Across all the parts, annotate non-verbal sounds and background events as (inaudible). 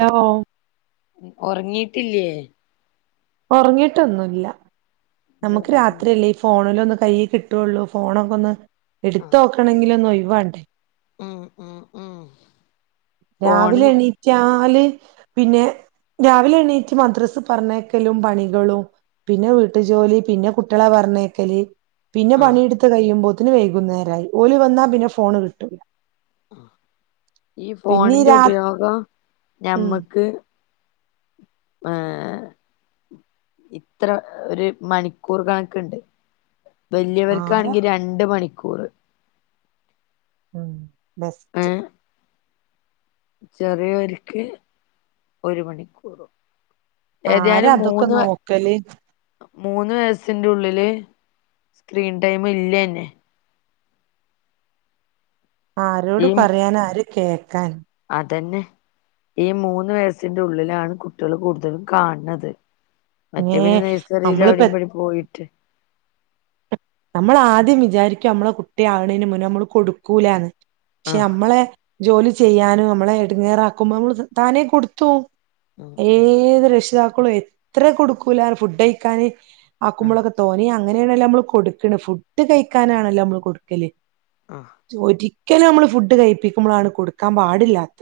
Hello ഉറങ്ങി ഇല്ലേയ് ഉറങ്ങിട്ടൊന്നുമില്ല എന്തോ നമുക്ക് പണി രാത്രിയല്ലേ ഈ ഫോണിലൊന് കൈ കിട്ടുമൊള്ളൂ ഫോണൊക്കെ ഒന്ന് ആഹ് എടുത്തോക്കണെങ്കില് ഒന്ന് ഒയ് വാ ഉം ഉം ഉം രാവിലെ ഫോണിന് എണീറ്റാല് പിന്നെ രാവിലെ എണീറ്റ് മദ്രസ്സ് പറഞ്ഞയക്കലും പണികളും പിന്നെ വീ ട്ടുജോലി പിന്നെ കുട്ടിയെള പർഞ്ഞയ്ക്കല് പിന്നെ ആഹ് പണിയെടുത്ത് കഴിയുമ്പോ ത്തിനും വൈകുന്നേരായി. ഓല് വന്നാ പിന്നെ ഫോണ് കിട്ടൂലാ ഈ പിന്നെ ഈ ഫോണിന്റെ രാ ഉപയോഗം ഉം ഞമ്മക്ക് ആഹ് ഇത്ര ഒരു മണിക്കൂർ കണക്ക്ണ്ട് ആരാ വലിയവർക്കാണെങ്കിൽ രണ്ട് മണി ക്കൂറ്. ഉം ബെസ്റ്റ് ചെറിയൊക്ക് ഒരു മണിക്കൂറും ആര ഏതായാലും അതൊക്കെ മൂന്ന് നോക്കല് മൂന്ന് വയസിന്റെ ഉള്ളില് സ്ക്രീൻ ടൈം ഇല്ല തന്നെ ആ ഈ ആരോട് പറയാന ആര്- കേക്കാൻ അതന്നെ ഈ മൂന്ന് വയസിന്റെ ഉള്ളിലാണ് കുട്ടികള് കൂടുതലും കാണണത് മറ്റേ ഏ പിന്നെ നഴ്സറിയിലും അവിടെ നമ്മളിപ്പോ ഇവിടേം പോയിട്ട് നമ്മൾ ആദ്യം വിചാരിക്കും നമ്മളെ കുട്ടിയ ആകുന്നതിന് മുന്നേ നമ്മള് കൊടുക്കൂലന്ന് പക്ഷെ ആഹ് മ്മളെ ജോലി ചെയ്യാനും മ്മളെ എടങ്ങറാക്കുമ്പോ നമ്മ താനേ കൊടുത്തു പോം ഉം ഉം ഏത് രക്ഷിതാക്ക കളും എത്ര കൊടുക്കൂല ഫുഡ് കൈക്കാന് ആഹ് ആക്കുമ്പളൊക്കെ തോനെ അങ്ങനെയണല്ല നമ്മ കൊടു കണ് ഫുഡ് കൈക്കാനാണല്ലോ നമ്മള് കൊടുക്കല് ആഹ് ചൊരി രിക്കലും നമ്മള് ഫുഡ് കൈപിക്കുമ്പോളാണ് കൊടുക്കാൻ പാടില്ലാത്ത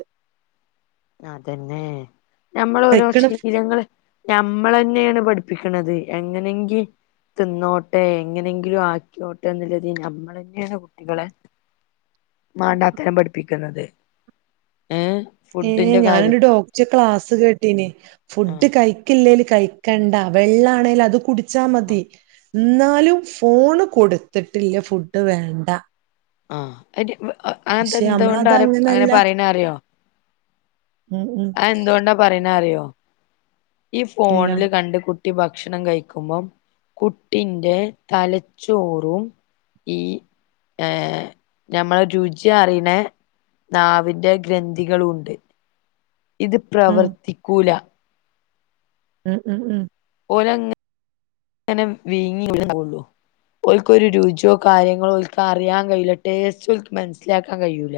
അതന്നെ ഞമ്മൾ ഓരോ കഴിക്കണ ശീലൾ ഞമ്മൾ തന്നെയാണ് പഠിപ്പിക്കണത് എങ്ങനെങ്കി തിന്നോട്ടെ എങ്ങനെങ്കിലും ആകെയൊട്ടെ എന്നുള്ളത് നമ്മൾ തന്നെയാണ് കുട്ടികളെ വേണ്ടത്തരം പഠിപ്പി ക്കുന്നത് ഏ ഞാനൊ ഒരു ഡോക്ടറിനെ ക്ലാസ്സ് കേട്ടീന ആഹ് ഫുഡ് കഴിക്കില്ലേല് കഴിക്കണ്ട വെള്ള ആണെലത് കുടി ച്ചാമതി ആഹ് എന്നാലും ഫോണ് കൊടുത്തിട്ടില്ല ഫുഡ് വേണ്ട. ആ (unintelligible) അ പക്ഷെ നമ്മളത് അതെന്തുകൊണ്ടാറിയൊ അങ്ങനെ അങ്ങനല്ല പറയണ അറിയോ? ഉം ഉം അതെന്തുകൊണ്ടാ പറയണേ അറിയോ ഈ ഇല്ല ഫോണില് കണ്ട് കു ട്ടി ഭക്ഷണം കഴിക്കുമ്പം. കുട്ടിന്റെ തലച്ചോറും ഈ ഏഹ് നമ്മള് രുചി അറിയണ നാവിന്റെ ഗ്രന്ഥികളു ഉണ്ട്. ഇത് ഉം പ്രവർത്തിക്കൂല. ഉം ഉം ഉം ഓലങ്ങനെ വിഴുങ്ങി (unintelligible) ഓൽക്ക് ഒര് രുചിയോ കാര്യങ്ങളോ ഓൽക്ക് അറിയാൻ കഴിയൂല്ല. ടേസ്റ്റ് മനസ്സിലാക്കാൻ കഴിയൂല്ല.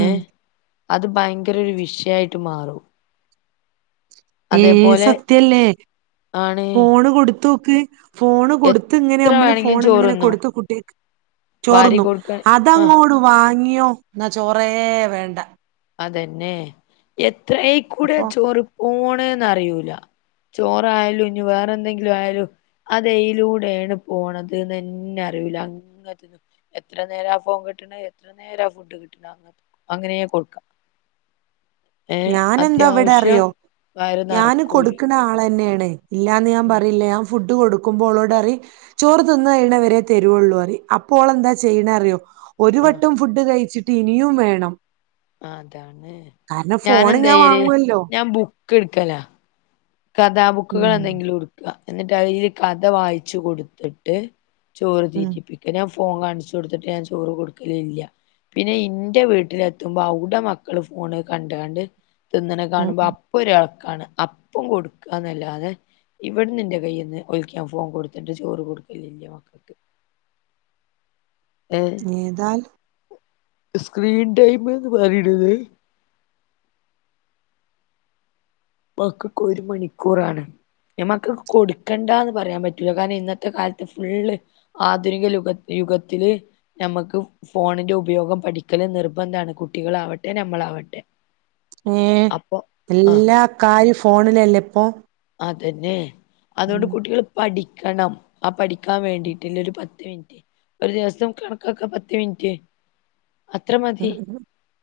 ഉം ഏഹ് അത് ഭയങ്കര ഒരു വിഷയായിട്ട് മാറും. ഏഹ് അതേപോലെ സത്യല്ലേ ആണ് ഫോണ് കൊടുത്തു ക്ക് ഫോണ് കൊടുത്ത് ഇങ്ങനെ എത്ര നമ്മള് വേണെങ്കിലും ഫോൺ ഇങ്ങനെ ചോറുന്നും കൊടുത്ത് കുട്ടിക്ക്. വാരി ചോറിന്നു കൊടുക്ക ആ അതങ്ങോട് വാങ്ങി (unintelligible) എന്ന ചോറേ വേണ്ട അതെന്നെ എ ത്രയ് കൂടെ അപ്പൊ ചോറ് പോൺ അറിയൂല ചോറായാലും ഇനി വേറെ എന്തെങ്കിലും ആയാലും അതയലൂടെയാണ് പോണതെന്നെ അറിയുല അങ്ങത്തന്നും എത്ര നേര ഫോം കിട്ടണ എത്ര നേര ഫുഡ് കിട്ടണ അങ്ങ അങ്ങനെയ കൊടുക്കാം. ഏ ഞാനെന്താ ഇവിടെ അത്യാവശ്യം അറിയോ വയറ് ഞാന് നറക്കൂല് കൊടുക്കണ ആൾന്നെയാണ്. പ് ഇല്ലാന്ന് ഞാൻ ഉം പറയില്ല ഫുഡ് കൊടുക്കുമ്പോളോട് അറി ചോറ് തിന്ന് കഴിയണവരെ തരുവള്ളൂ അറി അപ്പോൾെന്താ ചെയ്യണ അറിയോ ഒരു ആ വട്ടം ഫുഡ് കയ്ചി ഇനിയും വേണം അതാണ് കാരണം ഫോണ് ഞാൻ വാങ്ങുവല്ലോ കിടുക്കല കഥാബുക്കുകൾ ഉം എന്തെങ്കിലും കൊടുക്കുക എന്നിട്ട് അല് കഥ വായിച്ചു കൊടുത്തിട്ട് ചോറ് ഉം തീറ്റിപ്പിക്കലും ഫോൺ കാണിച്ചു കൊടുത്തിട്ട് ഞാൻ ചോറ് കൊടുക്കല ഇല്ല പിന്നെ എന്റെ വീട്ടില എത്തുമ്പോ അവിടെ മക്കള് ഫോണ് കണ്ട കണ്ട് തിന്നനെ ഉം കാണുമ്പോ ഉം അപ്പൊ ഒരാൾ ക്കാണ അപ് ഒപ്പം കൊടുക്കുകന്നല്ലാതെ ഇവിടെ നിന്റെ കയ്ന്ന് ഒലിക്കാൻ ഫോൺ കൊടുത്തിട്ട് ചോറ് കൊടുക്കലല്ലേ മക്കൾക്ക് ഏഹ് ഏതാൽ സ്ക്രീൻ ടൈം എന്ന് പറയണത് ക്ക് ഒരു മണിക്കൂറാണ് നമ്മക്ക് കൊടുക്കണ്ടന്ന് പറയാൻ പറ്റൂില്ല കാരണം ഇന്നത്തെ കാലത്ത് ഫുള് ആധുനിക യുഗ യുഗത്തില് നമ്മുക്ക് ഫോണിന്റെ ഉപയോഗം പഠിക്കല് നിർബന്ധാണ് കുട്ടികളാവട്ടെ നമ്മളാവട്ടെ ഏ അപ്പൊ ആഹ് എല്ലാ കാര് ഫോണിലല്ലേ ഇപ്പോൾ അതന്നെ അതുകൊണ്ട് കുട്ടികള് പഠി ക്കണം ആ പഠിക്കാൻ വേണ്ടിട്ടില്ല ഒരു പത്ത് മിനിറ്റ് ഒരു ദിവസം കണക്കൊക്കെ പത്ത് മിനിറ്റ് അത്ര ഉം മതി ഉം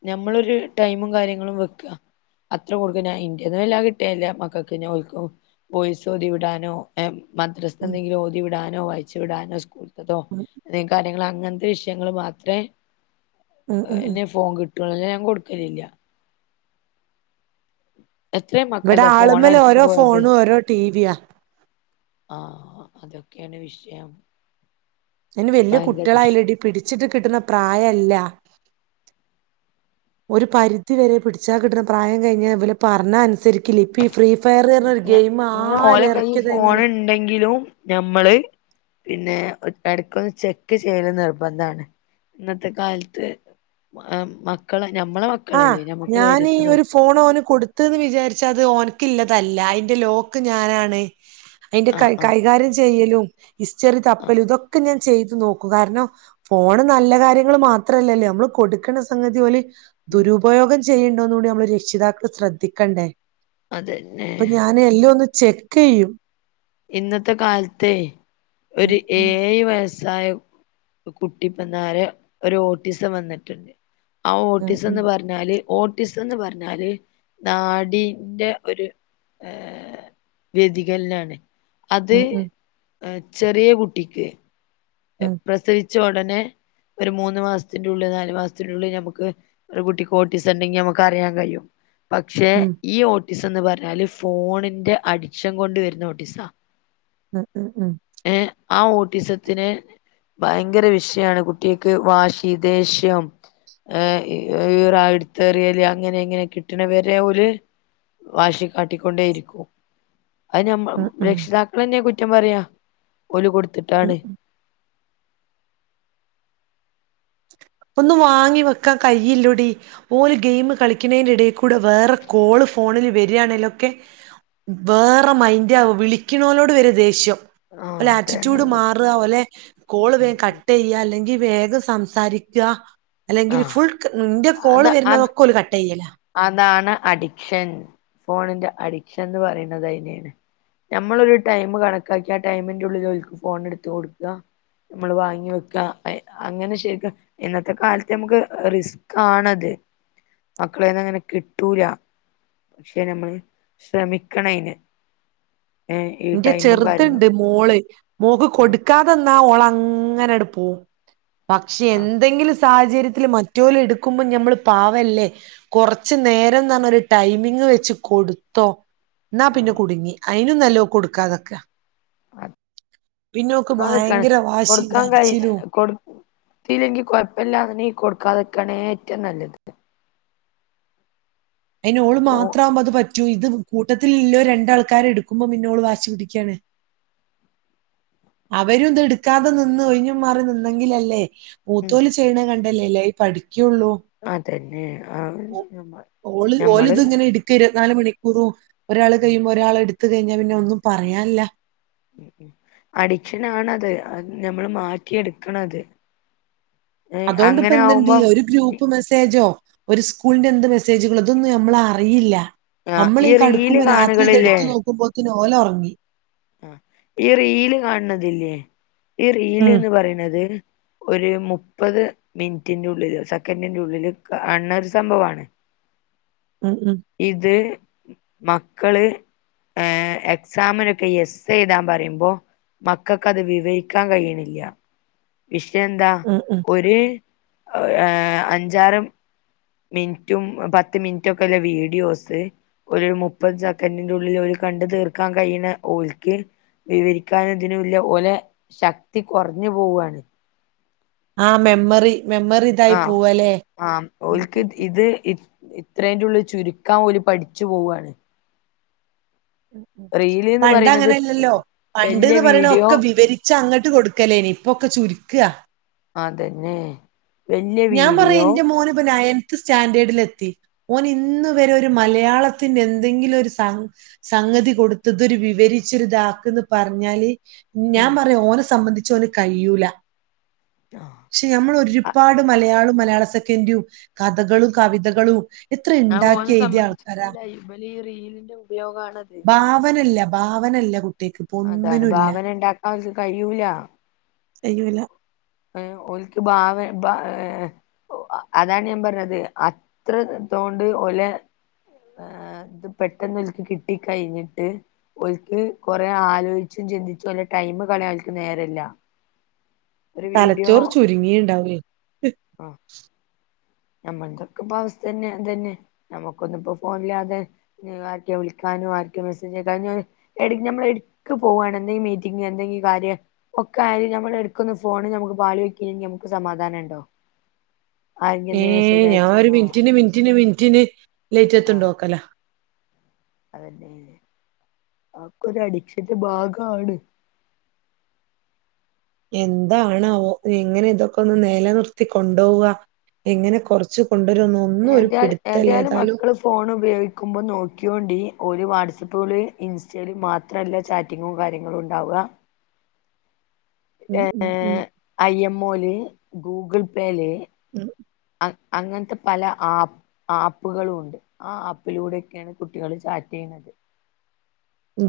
നമ്മളൊരു ടൈമും കാര്യങ്ങളും വെക്ക അത്ര കൊടുക്ക വില കിട്ടിയല്ല മക്കൾക്ക് പോയ്സോതിവിടാനോ മദ്രസ ഉം എന്തങ്കിലും ഓതി വിടാൻ വായിച്ച് വിടാനോ സ്കൂ തോ ഉം അ കാര്യങ്ങളാ അങ്ങനത്തെ വിഷയങ്ങൾ മാത്രേ ഉം ഉം ഉം എന്നെ ഫോൺ കിട്ട കുട്ടികളല്ലാം ഞാൻ കൊടുക്കലില്ല (unintelligible) ഇവിടെ മക്കളുടെ ഫോൺ ആള്മ്മല് അടിച്ചു ഓരോ ഫോണും ഓരോ ടീവിയാ ആ അതൊക്കെയാണ് വിഷയം ന് വല്യ ഭയങ്കര വിഷയം കുട്ടികളായില്ലെടി പിടിച്ചിട്ട് കിട്ടുന്ന പ്രായല്ല ഒരു പരിധിവരെ പിടിച്ചാൽ കിട്ടണ പ്രായം കഴിഞ്ഞാൽ ഇല് പറഞ്ഞ അനുസരിക്കില്ല ഇപ്പയി ഇങ്ങനെ ഓലെ കൈ ഇറക്കിയത് ഫോണ് എങ്ങനെ ഇണ്ടെങ്കിലും ഞമ്മള് പിന്നെ വീട്ടാർക്കൊന്ന് ചെക്ക് ചെയ്യല് നിർബന്ധാണ് ഇന്നത്തെ കാലത്ത് മക്കളെ ഞമ്മളെ ആ മക്കളല്ലേ ഞമ്മക്ക് ഞാനീ ധൈര്യത്തി ഒരു നോക്കി ഫോൺ ഓന് കൊടുത്ത്ന്ന് വിചാരിച്ചത് ഓൻ ക്ക്ള്ളതല്ല അയ്ന്റെ ലോക്ക് ഞാനാണ് അയ്ന്റെ കൈ ആഹ് ആഹ് കൈകാര്യം ചെയ്യലും ഹിസ്റ്ററി ആഹ് തപ്പലും ഇതൊക്കെ ഞാൻ ചെയ്തു നോക്കും കാരണം ഫോണ് നല്ല കാര്യങ്ങൾ മാത്രല്ലല്ലോ നമ്മള് കൊടുക്കണ സംഗതി ഓൽ ഉം ദുരുപയോഗം ചെയ്യ് ണ്ടോന്നൂടി നമ്മള് രക്ഷിതാക്കൾ ശ്രദ്ധിക്കണ്ടേ അതന്നെ പ്പം ഞാന് എല്ലോന്ന് ചെക്കേയ്യും ഇന്നത്തെ കാലത്തെ ഉം ഒരു ഉം ഏഴ് വയസ് സായ കുട്ടിപ്പന്നാരെ ഒരു ഓട്ടിസം വന്നിട്ടുണ്ട് ആ ഉം ഓട്ടീസം ഉം ന്ന് പർഞ്ഞാല് ഓട്ടിസം ന്ന് പറഞ്ഞാല് നാടിന്റെ ഒരു വ്യതികൽനാണ് അത് ഉം ഉം ആ ചെറിയ കുട്ടിക്ക് ഉം എപ്പഴത്തേ ച്ച ഉടനെ ഒരു മൂന്ന് മാസത്തിനുള്ളിൽ നാല് മാസത്തിനുള്ളിൽ ഞമ്മക്ക് ഒരു കുട്ടിക്ക് ഓട്ടീസണ്ടെങ്കി ഞമ്മക്കറിയാൻ കയ്യും. പക്ഷെ ഉം ഈ ഓ ട്ടീസം ന്ന് പർഞ്ഞാല് ഫോണിന്റെ അടിക്ഷൻ കൊണ്ട് വര്ന്ന ഓട്ടിസാ ഉം ഉം ഉം ഏ ആ ഓട്ടിസത്തിന് ഭയങ്കര വിഷയാണ് കുട്ട്യാക്ക് വാശി ദേഷ്യം ഏ ഈറ ഇട്ത്തെറിയല് അങ്ങനെ ങ്ങനെ കിട്ടണവരെ ഓൽ വാശി കാട്ടിക്കൊണ്ടേയിരിക്കും അ ഞമ്മൾ ഉം ഉം രക്ഷിതാക്കളെന്നെ കു കുറ്റം പറയാ ഓല് കൊട് ഉം ത്തിട്ടാണ് ഉം ഒന്ന് വാങ്ങി വെക്കാൻ കയ്യില്ലൂടി ഓല് ഗെയിം കളിക്കണേന്റെ എടേൽക്കൂടെ വേറെ കോള് ഫോണിൽ വരാണേലൊക്കെ വേറെ മൈന്റാവും വിളിക്കണോലോട് വരെ ദേഷ്യം. ഒലെ ആഹ് ആറ്റിറ്റ്യൂഡ് തരണല്ല മാറ ഓലെ കോള് വേ കട്ടെയ്യ അല്ലെങ്കി വേഗം സ് സംസാരി ക്കാ. അല്ലെങ്കിൽ ആഹ് ഫുൾ ക് ന്റെ കോള് അത് അത് വരുന്നതൊക്കോൽ കട്ടെയ്യലാ. അതാണ് അഡിക്ഷൻ ഫോണിന്റെ അഡിക്ഷൻ ന്ന് പറയുന്നത് അയ്നെണ്. നമ്മൾ ഒരു ടൈമ് കണക്കാക്കി ആ ടൈമിന്റെ ഉള്ളിൽ ഓല്ക് ഫോൺ ട്ത്ത് കൊട്ക്ക മ്മൾ വാങ്ങി വെക്ക അങ്ങനെ ശരിക്ക് ഇന്നത്തെ കാലത്ത് ഞമ്മക്ക് റിസ്കാണത്. മക്കളേന്നങ്ങനെ കിട്ടൂല പക്ഷെ നമ്മള് ശ്രമിക്കണയ്‌ൻ. എന്റെ ചെറുത്ണ്ട് മോള് മോക്ക് ആ കൊടുക്കാത ന്നാ ഓള് അങ്ങനെആണ്ട് പോകും. പക്ഷെ ആ എന്തെങ്കിലും സാഹചര്യത്തില് മറ്റൊല് എടുക്കുമ്പോ ഞമ്മള് പാവല്ലേ കൊറച്ച് നേരം ന്നൊരു ഒരു ടൈമിങ് വെച്ച് കൊടുത്തോ. ന്നാ പിന്നെ ആ കുടുങ്ങി. അയിനും നല്ലോം കൊടുക്കാതെക്കാ. അതെ കൊടുക്കാതെക്കാണ് ഭയങ്കര വാശിയും കൊടുക്കാൻ കഴി കരച്ചിലും കൊടുത്തില്ലെങ്കിൽ കൊഴപ്പമില്ലാന്ന് നീ കൊടുക്കാതെ രിക്കണേ ഏറ്റവും നല്ലത്. അയിന് ഓള് ഫോ മാത്രം ആകുമ്പോ അത് പറ്റ ചൂ ഇത് കൂട്ടത്തിൽല്ലോ രണ്ടാൾക്കാരെ എട്ക്കുമ്പോ പിന്നോള് വാശി പിടിക്ക്യാണ് അവരും ത് എട്ക്കാതെ നിന്ന് ഒഴിഞ്ഞ് മാറി നിന്നെങ്കിലല്ലേ ഉം മൂത്തോല് ചെയ്യ്ണ കൺ ണ്ടല്ലല്ലേ ഈ പഠി അതന്നെ ആ ഞമ്മ ഞമ്മള് നാല് മണിക്കൂറു ഒരാള് ഉം കയ്യുമ്പോ ഒരാളെട് ട്ത്ത് കയ്ഞ്ഞാ പിന്നെ ഒന്നും പറയാൻല്ലാ ഉം ഉം അഡിക്ഷനാണത് അത് ഞമ്മള് മാറ്റിയെട്ക്കണത് അതാേണ്ട്പ്പോ എന്ത്ണ്ട് ഒര് ഗ്രൂപ്പ് മെസ്സേജോ ഒരു സ്കൂളിന്റെ എന്ത് മെസ്സേജുകളോ ഇതൊന്നും നമ്മള് അറിയില്ല. ആഹ് നമ്മളീ ഈ റീല് കടുക്കുമ്പോ രാത്രി ഇത് കാണുകളില്ലേ എടുത്ത് നോക്കുമ്പോ ത്തിന് ഓല് ഒറങ്ങി. ഈ റീല് കാണ് ണതില്ലേ ഈ റീല് ഉം, ന്ന് പറിണത് ഒരു മുപ്പത് മിൻറ്റിന്റെ ഉള്ളില് സെക്കൻറിന്റെയുള്ളില് കാണ് ണ ഒരു സംഭവാണ് ഉം, ഉം, ഇത് മക്കള് ഏ എക്സാമിനൊക്കെ എസ്സയെ എഴുതാൻ പറയുമ്പോ മക്കൾക്ക് അത് വിവരിക്കാൻ കയ്യിണില്ല വിഷയം എന്താ ഉം, ഉം. ഒര് ഏഹ് ഏഹ് അഞ്ചാറും മിൻറ്റും പത്ത് മിൻറ്റൊക്കെള്ള വീഡിയോസ് ഒരു മുപ്പത് സെക്കന്റിന്റെയുള്ളില് അവര് കണ്ട് തീർക്കാ കഴിന്ന ഓൽക്ക് വിവരിക്കാനും ഇതിനൂല ഓലെ ശക്തി കൊറഞ്ഞു പോവാണ് ഉം ആഹ് മെമ്മറി മെമ്മറി ഇതായി ആഹ് പോവാല്ലേ ആഹ് ഓൽക്ക് ഇത് ഇത്രേന്റെ ഉള്ള് ചുരുക്കാൻ ഓല് പഠിച്ചു പോവാണ് ഉം ഉം റീല്ന്ന് പണ്ട് പറയണത് അങ്ങനെല്ലല്ലോ വല്യ പണ്ട്ന്ന് പറ്ണ വീഡിയോ ഒക്കെ വിവരിച്ച അങ്ങെട്ട് കൊടുക്കലേനി ഇപ്പൊക്കെ ചുര് ക്ക അതെന്നെ ഞാൻ പറ്യ ഇന്റെ മോനപ നയൻ ത്ത് സ്റ്റാൻഡേർഡിലെത്തി ഓൻ ഇന്ന് വരെ ഒരു മലയാളത്തിന്റെ എന്തെങ്കിലും ഒരു സം സംഗതി കൊടുത്തതൊരു വിവരിച്ചൊരിതാക്ക്ന്ന് പറഞ്ഞാല് ഞാൻ ഉം പറയാ ഓനെ സംബന്ധി ച്ചൊന് കഴൂല പക്ഷെ നമ്മൾ ഒരു പാട് മലയാളും മലയാള സെക്കൻ്റും കഥകളും കവിതകളും എത്ര ആ ഉണ്ടാക്കി ഓനെ എഴുതിയ സംബന്ധിച്ചി ആൾക്കാരാ നല്ല ഇബലീ റീ റീലിന്റെ ഉപയോഗാണ ഭാവനല്ല. ഭാവനല്ല കു അതാണ് ഭാവന ഇണ്ടാക്കാൻ ഓൽക്ക് കഴിയൂല. കയ്യൂല. ഏഹ് ഓൽക്ക് ഭാവ ഏഹ് അതാണ് ഞാൻ പറഞ്ഞത് അത്ര ഇതോണ്ട് ഓലെ ഏഹ് ഇത് പെട്ടെന്ന് ഓല്ക്ക് കിട്ട കഴിഞ്ഞിട്ട് ഓൽക്ക് കൊറെ ആലോയിച്ചും ചിന്തിച്ചും ഓലെ ടൈമ് കളയാൻ ഓൽക്ക് നേരല്ല. ഒരു വീഡിയോ തലച്ചോറ് ചുരുങ്ങിണ്ടാവു ലേ നമ്മൾതൊക്കെ ഇപ്പവസ്ഥന്നെ ഇതന്നെ. നമ്മുക്കൊന്നും ഇപ്പോ ഫോണില്ലാതെ ആർക്കെ വിളിക്കാനോ ആർക്കേ മെസ്സേജ് അയക്കാനോ ഇഞ്ഞോന് എടീ നമ്മൾ എട്ക്ക് പോവാണ് എന്തെങ്കിലും മീറ്റിംഗ് എന്തെങ്കിലും കാര്യം ഒക്കെ ആയാലും നമ്മൾ എട്ക്കൊന്ന് ഫോണ് ഞമ്മക്ക് പാളി നോക്കീല്ലെങ്കി നമ്മക്ക് സമാധാനം ഉണ്ടോ? ആരെങ്കിലും എന്തെങ്കിലും ഏഹ് മെസ്സേജ് ഞാ ഒര് അയച്ചീന്നോ മിൻറ്റിന് മിൻറ്റിന് മിൻ റ്റ്ന് ആഹ് ലെയ്റ്റത്തുണ്ടോക്കലാ. അതന്നെ ആക്കൊ ഒരു അടിക്ഷന്റെ ഭാഗണ് എന്തണോ എങ്ങനെ ഇതൊക്കെ ഒന്ന് നില നിർത്തി കൊണ്ടപോവുക എങ്ങനെ കൊറച്ച് കൊണ്ടുവരുംന്ന് ഒന്നും ഒരു ഏത പിടുത്തല്ല ഏതായാലും മക്കള് ഫോൺ ഉപയോഗിക്കുമ്പോ നോക്കിന്നോണ്ടിരി ഒരു വാട്സപ്പുകള് ഇൻസ്റ്റയിൽ മാത്രമല്ല ചാറ്റിങ്ങും കാര്യങ്ങളും ഉണ്ടാവുക ഉം ഉം ഉം ഐഎംഒയിൽ ഗൂഗൾ പേയിലേ ഉം അങ്ങനത്തെ പല ആപ്പ് ആപ്പുകളും ഉണ്ട് ആ ആപ്പിലൂടെൊക്കെയാണ് കുട്ടികള് ചാറ്റ് ചെയ്യുന്നത്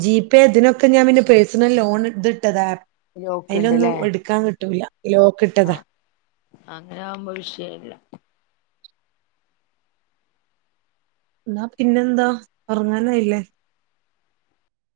ജിപേ ഇതിനൊക്കെ ഞാൻ പിന്നെ പേഴ്സണൽ ലോൺ ഇത് ഇട്ടതാ അതിലൊന്നും എടുക്കാൻ കിട്ടൂല ലോക്ക് ഇട്ടതാ ആഹ അങ്ങനെ ആവുമ്പോ വിഷയമല്ല എന്നാ പിന്നെന്താ ഉറങ്ങാനായില്ലേ